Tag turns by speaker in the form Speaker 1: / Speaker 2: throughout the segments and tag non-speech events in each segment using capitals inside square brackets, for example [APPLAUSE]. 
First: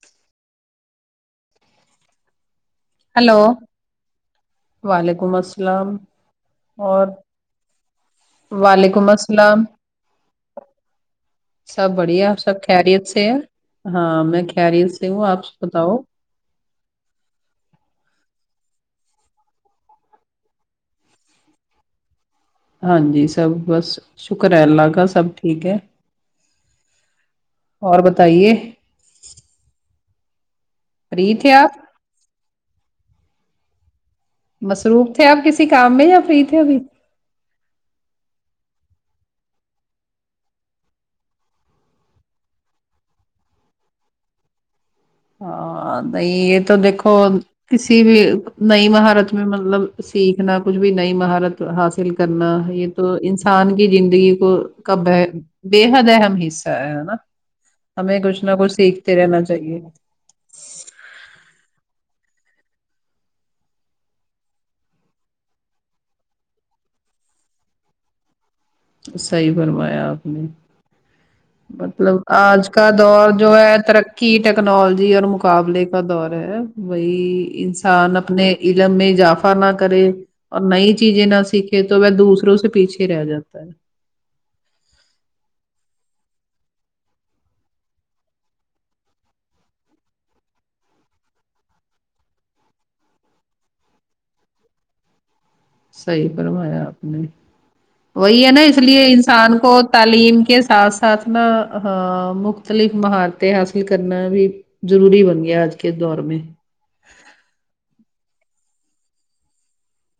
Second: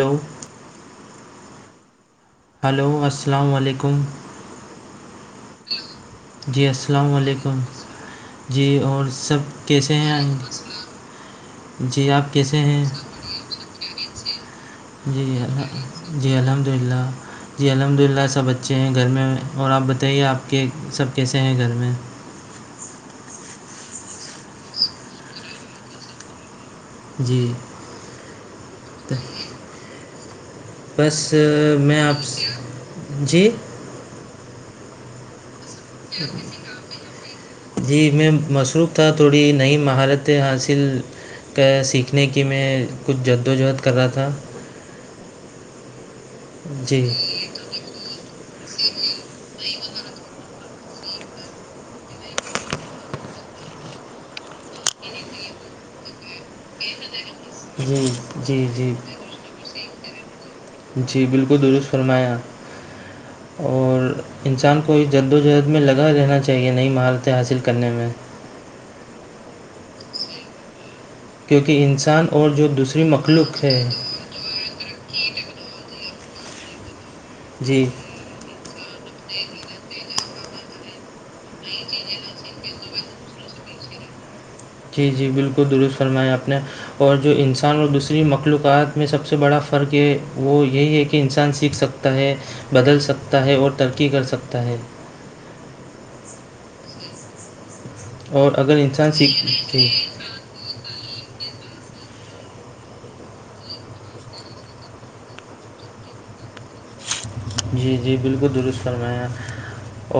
Speaker 1: hello hello
Speaker 2: hello
Speaker 1: السلام علیکم
Speaker 2: وعلیکم السلام
Speaker 1: جی
Speaker 2: اور
Speaker 1: السلام علیکم جی اور
Speaker 2: وعلیکم
Speaker 1: سب
Speaker 2: السلام
Speaker 1: کیسے ہیں
Speaker 2: سب
Speaker 1: جی
Speaker 2: بڑھیا آپ سب
Speaker 1: کیسے ہیں
Speaker 2: خیریت سے ہے ہاں میں خیریت سے
Speaker 1: جی
Speaker 2: ہوں آپ بتاؤ
Speaker 1: جی الحمد للہ جی الحمد للہ سب اچھے ہیں گھر میں اور آپ بتائیے آپ کے سب کیسے ہیں گھر میں
Speaker 2: ہاں جی سب بس شکر ہے اللہ کا سب ٹھیک ہے
Speaker 1: [INAUDIBLE]
Speaker 2: اور بتائیے
Speaker 1: بس
Speaker 2: فری تھے
Speaker 1: میں آپ جی
Speaker 2: مصروف تھے آپ کسی کام میں یا فری تھے ابھی
Speaker 1: جی میں مصروف تھا تھوڑی نئی مہارتیں حاصل کا سیکھنے کی میں کچھ جدوجہد کر رہا تھا
Speaker 2: ہاں نہیں یہ تو
Speaker 1: جی
Speaker 2: دیکھو کسی بھی نئی مہارت میں مطلب سیکھنا کچھ بھی نئی مہارت حاصل کرنا یہ تو انسان کی زندگی کو کا بے حد اہم حصہ ہے ہے نا
Speaker 1: جی
Speaker 2: ہمیں کچھ نہ
Speaker 1: جی
Speaker 2: کچھ
Speaker 1: جی
Speaker 2: سیکھتے رہنا چاہیے
Speaker 1: جی بالکل درست فرمایا [INAUDIBLE] اور انسان کو جد و جہد میں لگا رہنا چاہیے نئی مہارتیں حاصل کرنے میں
Speaker 2: صحیح فرمایا آپ نے
Speaker 1: کیونکہ
Speaker 2: مطلب
Speaker 1: انسان اور جو
Speaker 2: آج کا
Speaker 1: دوسری
Speaker 2: دور جو
Speaker 1: مخلوق
Speaker 2: ہے تر کی ٹیکنالوجی اور مقابلے کا دور ہے وہی
Speaker 1: جی
Speaker 2: انسان اپنے علم میں اضافا نہ کر اور نئی چیزیں نہ سیکھے تو وہ دوسروں سے پیچھے رہ جاتا ہے
Speaker 1: جی جی بالکل درست فرمایا آپ نے اور جو انسان اور دوسری مخلوقات میں سب سے بڑا فرق ہے وہ یہی ہے کہ انسان سیکھ سک ہے بدل سکتا ہے اور ترقی کر سکتا ہے
Speaker 2: صحی برمایا آپ نے وہی ہے
Speaker 1: اور
Speaker 2: نا
Speaker 1: اگر
Speaker 2: اس لیے
Speaker 1: سیکھ
Speaker 2: انسان کو
Speaker 1: جی
Speaker 2: تعلیم کے ساتھھ ساتھنا ہاں مختلف مہارتیں حاصل کرنا بھی ضروری بن گیا آج کے دور میں
Speaker 1: جی جی بالکل درست فرما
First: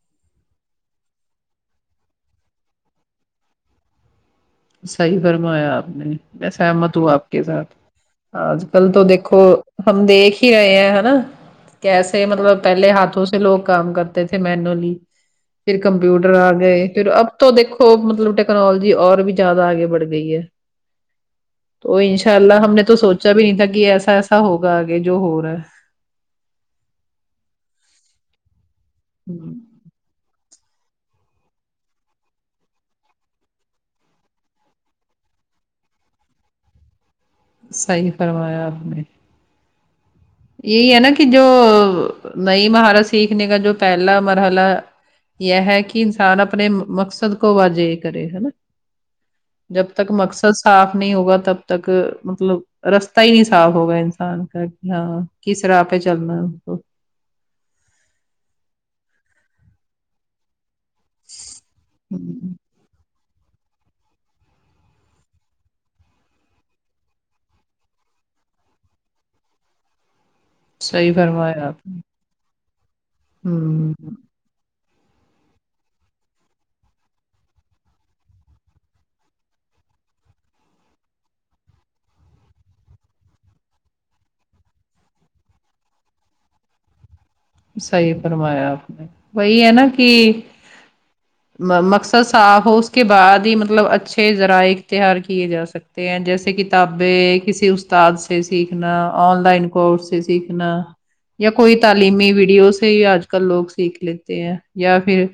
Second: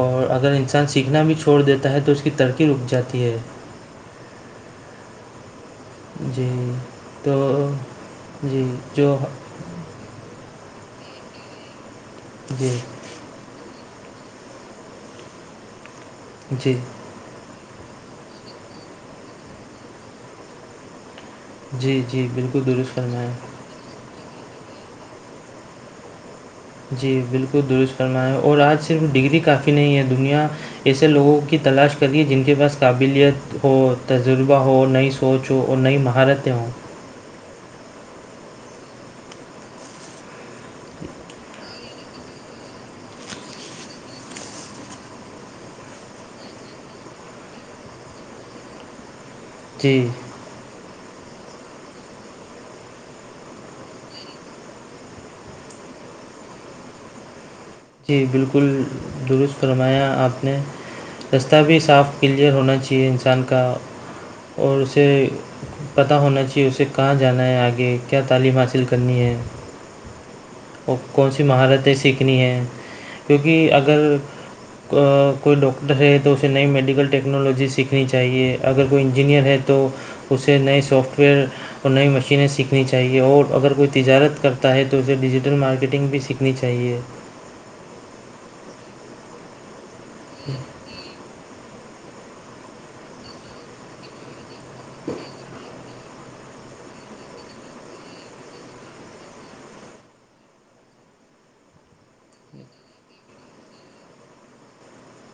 Speaker 1: اور اگر انسان سیکھنا بھی چھوڑ دیتا ہے تو اس کی ترقی رک جاتی ہے
Speaker 2: صحیح فرمایا آپ نے
Speaker 1: جی
Speaker 2: میں سہمت ہوں آپ
Speaker 1: تو
Speaker 2: کے ساتھ
Speaker 1: جی
Speaker 2: آج کل تو
Speaker 1: جو
Speaker 2: دیکھو ہم دیکھ ہی رہے ہیں نا کیسے مطلب
Speaker 1: جی
Speaker 2: پہلے ہاتھوں پ لوگ کام کرتے تھے مینولی پھر کمپیوٹر آ
Speaker 1: جی
Speaker 2: گئے پھر اب تو دیکو مطلب ٹیکنالوجی اور بھی زیادہ آگے بڑھ گئی ہے تو
Speaker 1: جی جی
Speaker 2: انشاء اللہ
Speaker 1: بالکل
Speaker 2: ہم نے
Speaker 1: درست
Speaker 2: تو
Speaker 1: فرمایا
Speaker 2: سوچا بھی نہیں تھا کہ ایسا ایسا ہوگا آگے جو ہو رہا ہے
Speaker 1: جی بالکل درست فرما ہے اور آج صرف
Speaker 2: ہے
Speaker 1: ڈگری کافی نہیں ہے دنیا ایسے لوگوں کی تلاش کریے جن کے پاس قابلیت ہو تجربہ ہو نئی سوچوں اور نئی مہارتیں ہوں
Speaker 2: صحیح فرمایا آپ نے یہی ہے نا کہ جو نئی مہارت سیکھنے کا جو پہلا مرحلہ یہ ہے کہ انسان اپنے مقصد کو واجے کرے ہےا
Speaker 1: [INAUDIBLE]
Speaker 2: جب تک مقصد صاف نہیں ہوگا تب تک مطلب رستہ ہی نہیں صاف ہوگا انسان کا کہ ہاں کس طرح پہ چلنا ہے
Speaker 1: جی بالکل درست فرمایا آپ نے دستاویز صاف کلیئر
Speaker 2: ہ
Speaker 1: ہونا چاہیے انسان کا اور اسے پتاہ ہونا چاہیے اسے کہاں جانا ہے آگے کیا تعلیم حاصل کرنی ہے اور
Speaker 2: صحیح
Speaker 1: کون سی
Speaker 2: فرمایا آپ
Speaker 1: مہارتیں
Speaker 2: نے
Speaker 1: سیکھنی ہیں کیونکہ اگر
Speaker 2: ہ
Speaker 1: کوئی ڈاکٹر ہے تو اسے نئی میڈیکل ٹیکنالوجی سیکھنی چاہیے اگر کوئی انجینئر ہے تو اسے نئے سافٹ ویئر اور نئی مشینیں سیکھنی چاہیے اور اگر کوئی تجارت کرتا ہے تو اسے ڈیجیٹل مارکیٹنگ بھی سیکھ رنی چاہیے
Speaker 2: صحی فرمایا آپ نے وہی ہے نا کہ مقصد صاف ہو اس کے بعد ہی مطلب اچھے ذرائع اختیہار کیے جا سکتے ہیں جیسے کتابیں کسی استاد سے سیکھنا آن لائن کورس سے سیکھنا یا کوئی تعلیمی ویڈیو سے ہی آج کل لوگ سیکھ لیتے ہیں یا پھر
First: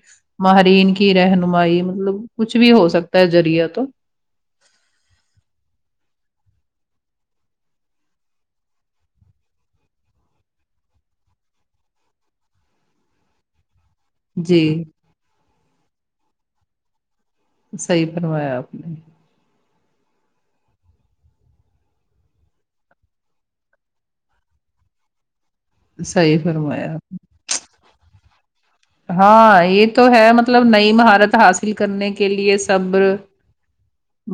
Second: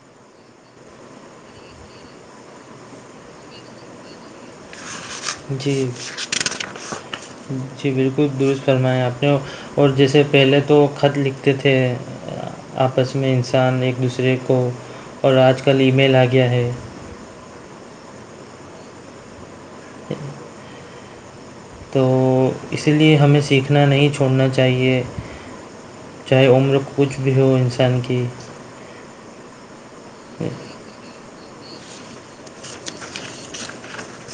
Speaker 2: ماہرین کی رہنمائی مطلب کچھ بھی ہو سکتا ہے ذریعہ تو
Speaker 1: جی جی بالکل درست فرمائیں آپ نے اور جیسے پہلے تو خط لکھتے تھے آپس میں انسان ایک دوسرے رے کو
Speaker 2: جی
Speaker 1: اور آج کل ای میل آ گیا ہے
Speaker 2: صحیح پروایا آپ نے
Speaker 1: ج تو اسی لیے ہمیں سیکھنا نہیں چھوڑنا چاہیے
Speaker 2: صحیح
Speaker 1: چاہے عمر
Speaker 2: فرمایا آپ
Speaker 1: کچھ بھی ہو انسان کی
Speaker 2: ہاں یہ تو ہے مطلب نئی مہارت حاصل کرنے کے لیے صبر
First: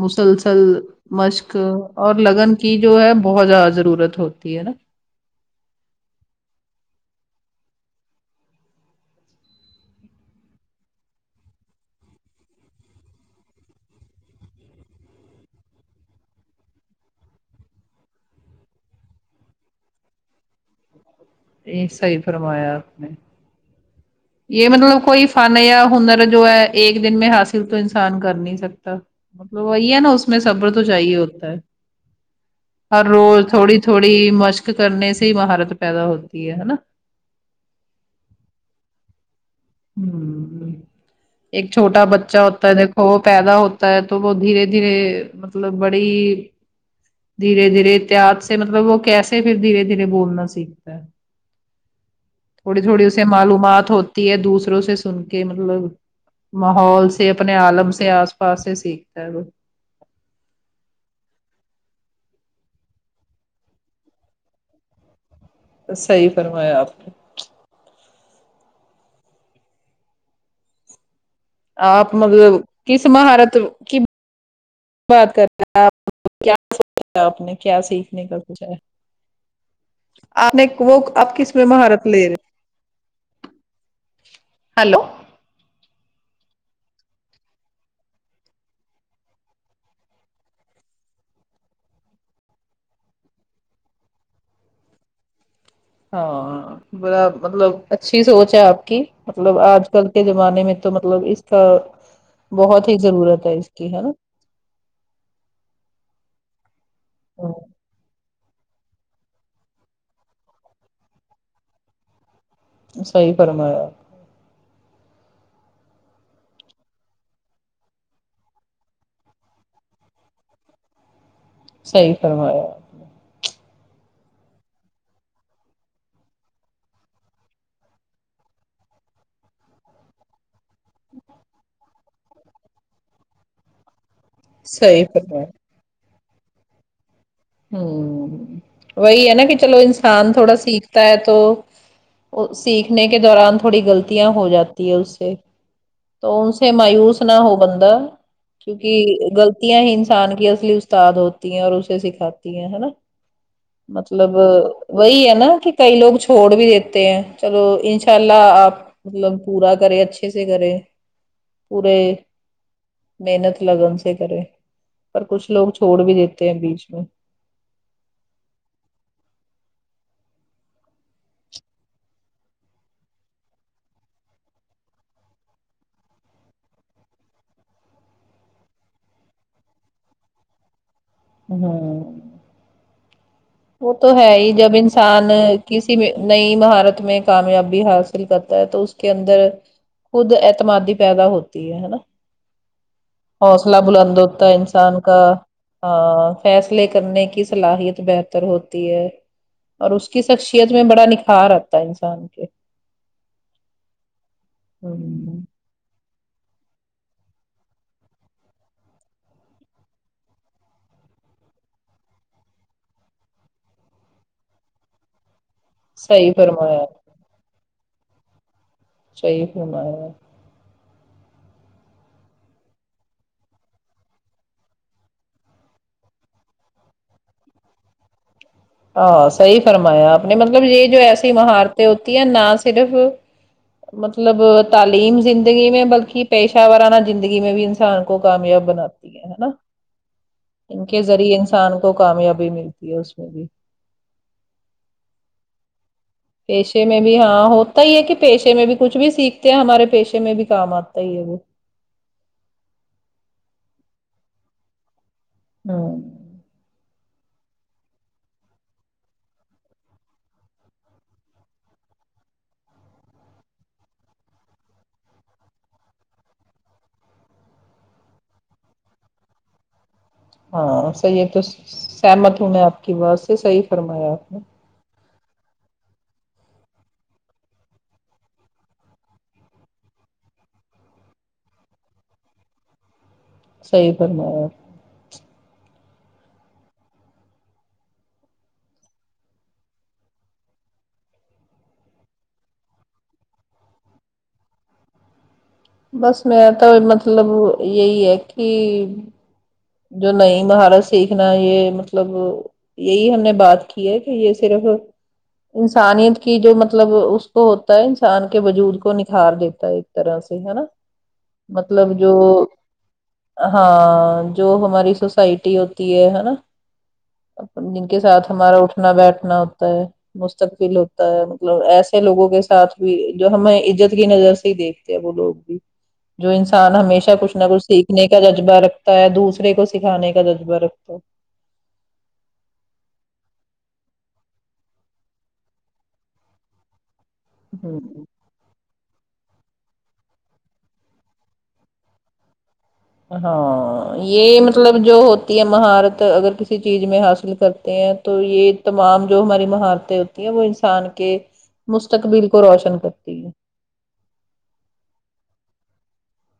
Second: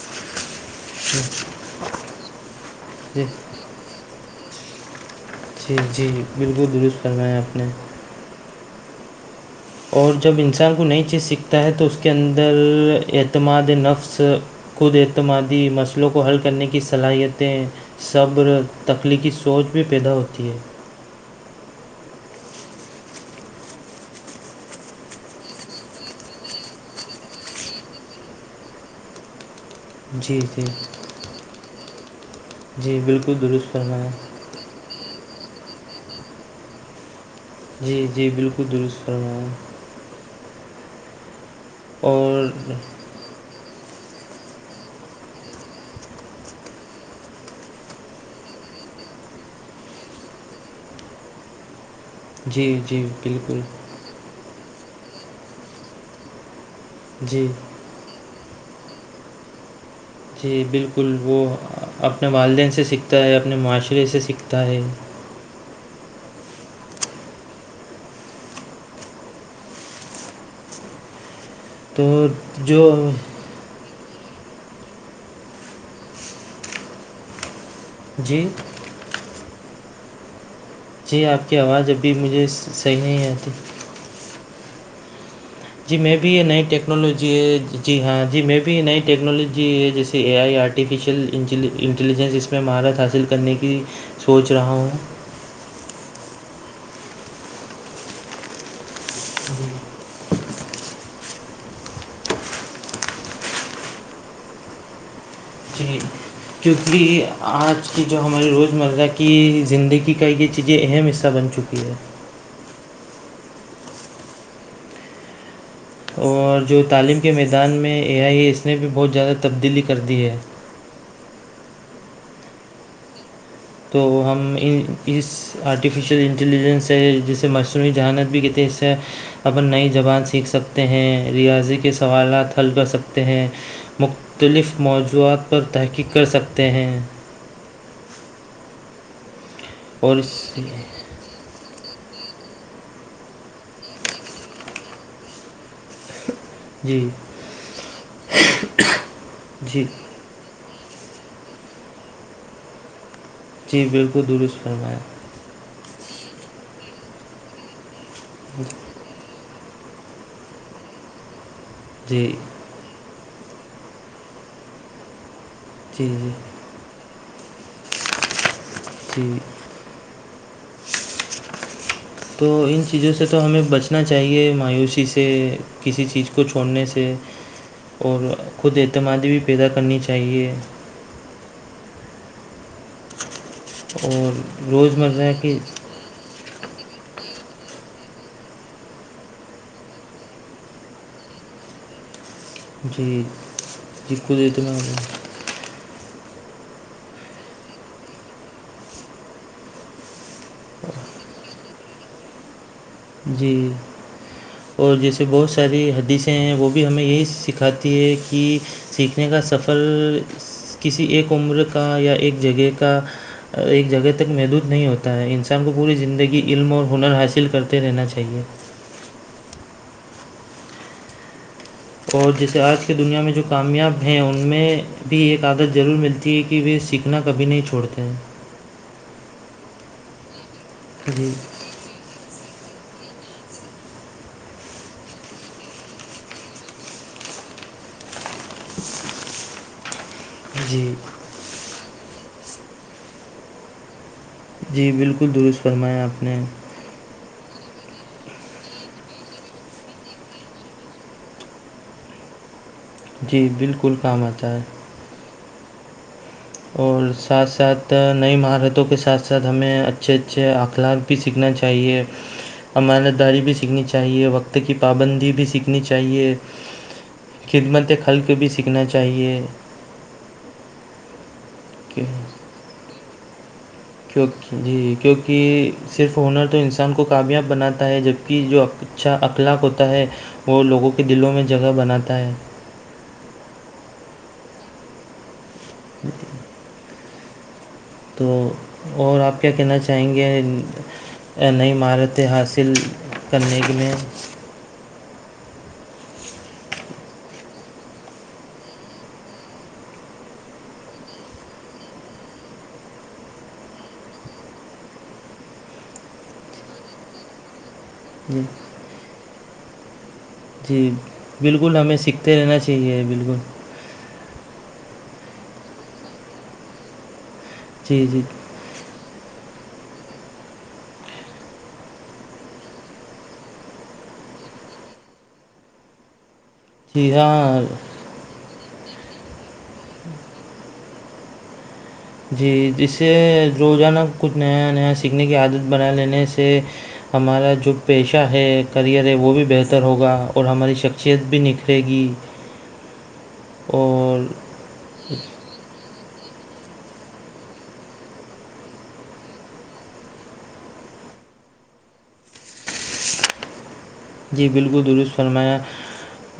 Speaker 2: مسلسل مشق اور لگن کی جو ہے
Speaker 1: جی
Speaker 2: بہت زیادہ ضرورت ہوتی ہے نا
Speaker 1: جی جی بالکل درست فرمایا آپ نے اور جب انسان کو نئی چیز سیکھتا ہے تو اس کے اندر اعتماد نفس خود اعتمادی مسئلوں کو حل کرنے کی صلاحیتیں صبر تخلیقی سوچ بھی پیدا ہوتی ہے
Speaker 2: یہ صی فرمایا آ نے یہ مطلب کوئی فن یا ہنر جو ہے ایک دن میں حاصل تو انسان کر نہیں سکتا مطلب وہی ہے نا اس میں
Speaker 1: جی جی
Speaker 2: صبر تو چاہیے ہوتا ہے
Speaker 1: جی
Speaker 2: ہر روز
Speaker 1: بالکل درست
Speaker 2: تھوڑی
Speaker 1: فرمایا
Speaker 2: تھوڑی مشق کرنے سے ہی مہارت پیدا ہوتی ہے ہے نا
Speaker 1: جی جی بالکل درست فرمایا
Speaker 2: ہ ایک چھوٹا بچہ
Speaker 1: اور
Speaker 2: ہوتا ہے دیکھو وہ پیدا ہوتا ہوتا ہے تو وہ دھیرے دھیرے مطلب بڑی دھیرے دھیرے اتحد سے مطلب وہ کیسے پھر دھیرے دھیرے بولنا سیکھتا ہے
Speaker 1: [INAUDIBLE]
Speaker 2: تھوڑی تھوڑی
Speaker 1: جی
Speaker 2: اسے
Speaker 1: بالکل
Speaker 2: معلومات ہو دوسروں سے سن کے مطلب ماحول سے
Speaker 1: جی
Speaker 2: اپنے عالم سے آسا پاس سے سیکھتا ہے وہ
Speaker 1: جی بالکل وہ اپنے والدین سے سیکھتا ہے اپنے معاشرے سے سیکھتا ہے
Speaker 2: صحیح فرمایا آپ نے
Speaker 1: تو
Speaker 2: آپ مطلب
Speaker 1: جو
Speaker 2: کس مہارت کی بات کر رہ آپ نے کیا سیکھنے کا
Speaker 1: جی
Speaker 2: سوچایا آپ نے وہ
Speaker 1: جی
Speaker 2: اب
Speaker 1: آپ
Speaker 2: کس
Speaker 1: کی
Speaker 2: میں
Speaker 1: آواز
Speaker 2: مہارت
Speaker 1: ابھی
Speaker 2: لے
Speaker 1: مجھے صحیح نہیں
Speaker 2: رہے
Speaker 1: آتی
Speaker 2: ہلو
Speaker 1: جی میں بھی یہ نئی ٹیکنالوجی ہے جی ہاں جی میں بھی نئی ٹیکنالوجی ہے جیسے A I art artificial intelligence اس میں مہارت حاصل کرنے کی سوچ رہا ہوں
Speaker 2: ہاں بڑا مطلب اچھی سوچ ہے آپ کی مطلب آج کل کے زمانے میں تو مطلب اس کا بہت ہی ضرورت ہے اس کی ہے نا
Speaker 1: جی کیونکہ آج کی جو ہماری روز مرہ کی زندگی کا یہ چیزیں اہم حصہ بن چکی ہیں چکی ہے
Speaker 2: صحیح فرمایا
Speaker 1: اور جو تعلیم کے میدان میں اے آئی ہے اس نے بھی بہت زیادہ تبدیلی کر دی ہے
Speaker 2: صی فرمایا
Speaker 1: تو ہم اس آرٹیفیشیل انٹیلیجنس ہے جسے مصروعی جہانت بھی کتےنے حصہ ہے اپن نئی زبان سیکھ سکتے ہیں ریاضی کے سوالات حل کر سکتے ہیں مختلف
Speaker 2: صحیح فرمایا
Speaker 1: موضوعات پر تحقیق کر سکتے ہیں
Speaker 2: ہوں وہی ہے نا کہ چلو
Speaker 1: اور اس
Speaker 2: انسان تھوڑا سیکھتا ہے تو سیکھنے کے دوران تھوڑی غلطیاں ہو جاتی ہے اس سے تو اے
Speaker 1: جی
Speaker 2: مایوس نہ ہو بند کیونکہ گغلطیا
Speaker 1: جی
Speaker 2: ہی انسان کی اصلی استاد ہوتی ہیں اور اسے سکھاتی ہیں ہے نا
Speaker 1: جی بالکل
Speaker 2: مطلب
Speaker 1: درست فرمایا
Speaker 2: وہی ہے نا کہ کئی لوگ چھوڑ بھی دیتے ہیں چلو انشاء اللہ آپ مطلب پورا کرے اچھے سے کرے پورے
Speaker 1: جی
Speaker 2: محنت لگن سے کرے پر کچھ لوگ چھوڑ
Speaker 1: جی
Speaker 2: بھی
Speaker 1: جی
Speaker 2: دیتے ہیں بیچ میں
Speaker 1: [INAUDIBLE] تو ان چیزوں سے تو ہمیں بچنا چاہیے مایوسی سے کسی چیز اس کو چھوڑنے سے اور خود اعتمادی بھی پیدا کرنی چاہیے
Speaker 2: ہاں وہ تو ہے
Speaker 1: اور
Speaker 2: ہی جب انسان
Speaker 1: روزمرہ کی
Speaker 2: ک نئی مہارت میں کامیابی حاصل کرتا ہے تو اس کے اندر خود اعتمادی پیدا ہوتی ہے ہے نا
Speaker 1: جی
Speaker 2: حوصلہ
Speaker 1: جی
Speaker 2: بلند
Speaker 1: خود
Speaker 2: ہوتا انسان کا
Speaker 1: اعتمادی
Speaker 2: ہاں فیصلے کرنے کی صلاحیت بہتر ہوتی ہے اور اس کی شخصیت میں بڑا نکھار آتا ہے انسان کے
Speaker 1: جی
Speaker 2: ہ
Speaker 1: اور جیسے بہت س ساری حدیثیں ہیں وہ بھی ہمیں یہی سکھاتی ہے کہ سیکھنے کا سفر کسی ایک عمر کا یا ایک جگہ کا ایک جگہ تک محدود نہیں ہوتا ہوتا ہے انسان کو پوری
Speaker 2: صحیح
Speaker 1: زندگی علم
Speaker 2: فرمایا
Speaker 1: اور ہنر حاصل کرتے رہنا چاہیے
Speaker 2: صحیح ہوما
Speaker 1: اور جیسے آج کے دنیا میں جو کامیاب ہیں ان میں بھی ایک عادت ضرور ملتی ہے کہ وہ سیکھ اتنا کبھی نہیں چھوڑتے ہیں
Speaker 2: ہ صحی فرمایا آپ نے مطلب یہ جو
Speaker 1: جی
Speaker 2: ایسی مہارتیں ہوتی ہیں نہ صرف مطلب تعلیم زندگی میں بلکہ پیشہ وورانہ زندگی میں بھی انسان کو کامیاب بناتی نا ان
Speaker 1: جی
Speaker 2: کے ذریعے انسان کو کامیابی ملتی ہے اس میں بھی
Speaker 1: جی بالکل درست فرمایا آپ نے
Speaker 2: پیشے میں بھی ہاں ہوتا ہی ہے کہ پیشے میں بھی کچھ بھی سیکھتے ہیں ہمارے پیشے میں بھی کام آتا ہی ہے وہ
Speaker 1: جی بالکل کام آتا ہے
Speaker 2: ہ
Speaker 1: اور ساتھ ساتھ نئی مہارتوں کے ساتھ ساتھ ہمیں اچھے اچھے اخلاق بھی سیکھنا چاہیے امانت داری بھی سیکھنی چاہیے وقت کی پابندی بھی سیکھنی چاہیے خدمت خلق بھی سیکھنا چاہیے
Speaker 2: ہاں صحیح تو سہمت ہوں میں آپ کی بات سے صحیح فرمایا آپ نے
Speaker 1: کیونکہ جی کیونکہ صرف ہنر تو انسان کو کامیاب بناتا ہے جبکہ جو اچھا اخلاق ہوتا ہے وہ لوگوں کے دلوں میں جگہ بناتا ہے
Speaker 2: صی بنا
Speaker 1: ج تو اور آپ کیا کہنا چاہیں گے نئی مہارتیں حاصل کرنے میں
Speaker 2: بس ما تو مطلب یہی ہے کہ جو نئی مہارت سیکھنا یہ مطلب یہی ہم نے بات کی ہے کہ یہ صرف انسانیت کی جو مطلب اس تو ہوتا ہے انسان کے
Speaker 1: جی
Speaker 2: وجود کو نکھار دیتا ہے ایک طرح سے ہے نا
Speaker 1: جی بالکل
Speaker 2: مطلب
Speaker 1: ہمیں
Speaker 2: جو
Speaker 1: سیکھتے رہنا چاہیے بالکل
Speaker 2: ہاں جو ہماری سوسائٹی ہوتی ہے نا جن کے
Speaker 1: جی جی
Speaker 2: ساتھ ہمارا انا بیٹھنا ہوتا ہے مستقبل ہوتا ہے مطلب ایسے لوگوں کے ساتھ بھی جو ہمیں عزت کی نظر سے دیکھ وہ لوگ بھی جو انسان ہمیشہ
Speaker 1: جی
Speaker 2: کچھ نہ
Speaker 1: ہاں
Speaker 2: کچھ سیکھنے کا جذبہ رکھتا ہے دوسرا دوسرے کو سکھانے کا جذبہ رکھتا
Speaker 1: جی جس سے روزانہ کچھ نیا نیا سیکھنے کی عادت بنا لینے سے ہمارا جو
Speaker 2: ہ
Speaker 1: پیشہ ہے کریئر ہے وہ بھی بہتر ہوگا اور ہماری شخصیت بھی نکھرے گی
Speaker 2: ہاں
Speaker 1: اور
Speaker 2: یہ مطلب جو ہوتی ہے مہارت اگر کسی چیز میں حاصل کرتے ہیں تو یہ تمام جو ہماری مہارتیں ہوتی ہیں وہ انسان کے مستقبل کو روشن کرتی ہے
Speaker 1: جی بالکل درست فرمایا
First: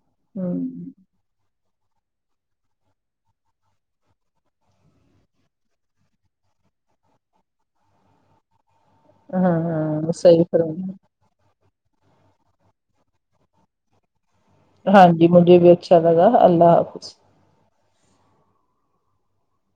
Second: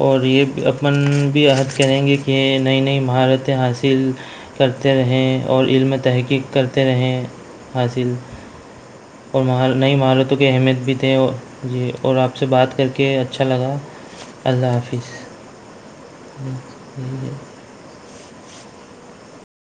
Speaker 1: اور
Speaker 2: ہ
Speaker 1: یہ اپن بھی عہد کریں گے یہ نئی نئی مہارتیں حاصل کرتے رہیں اور علم تحقیق کرتے رہیں حاصل اور
Speaker 2: ہاں
Speaker 1: م نئی
Speaker 2: ہاں
Speaker 1: مہارتوں
Speaker 2: صحیح
Speaker 1: کے اہمیت بھی
Speaker 2: فرما
Speaker 1: تھے اور جی اور آپ سے بات کر کے اچھا لگا اللہ
Speaker 2: ہاں جی
Speaker 1: حافظ
Speaker 2: مجھے بھی اچھا لگا اللہ حافظ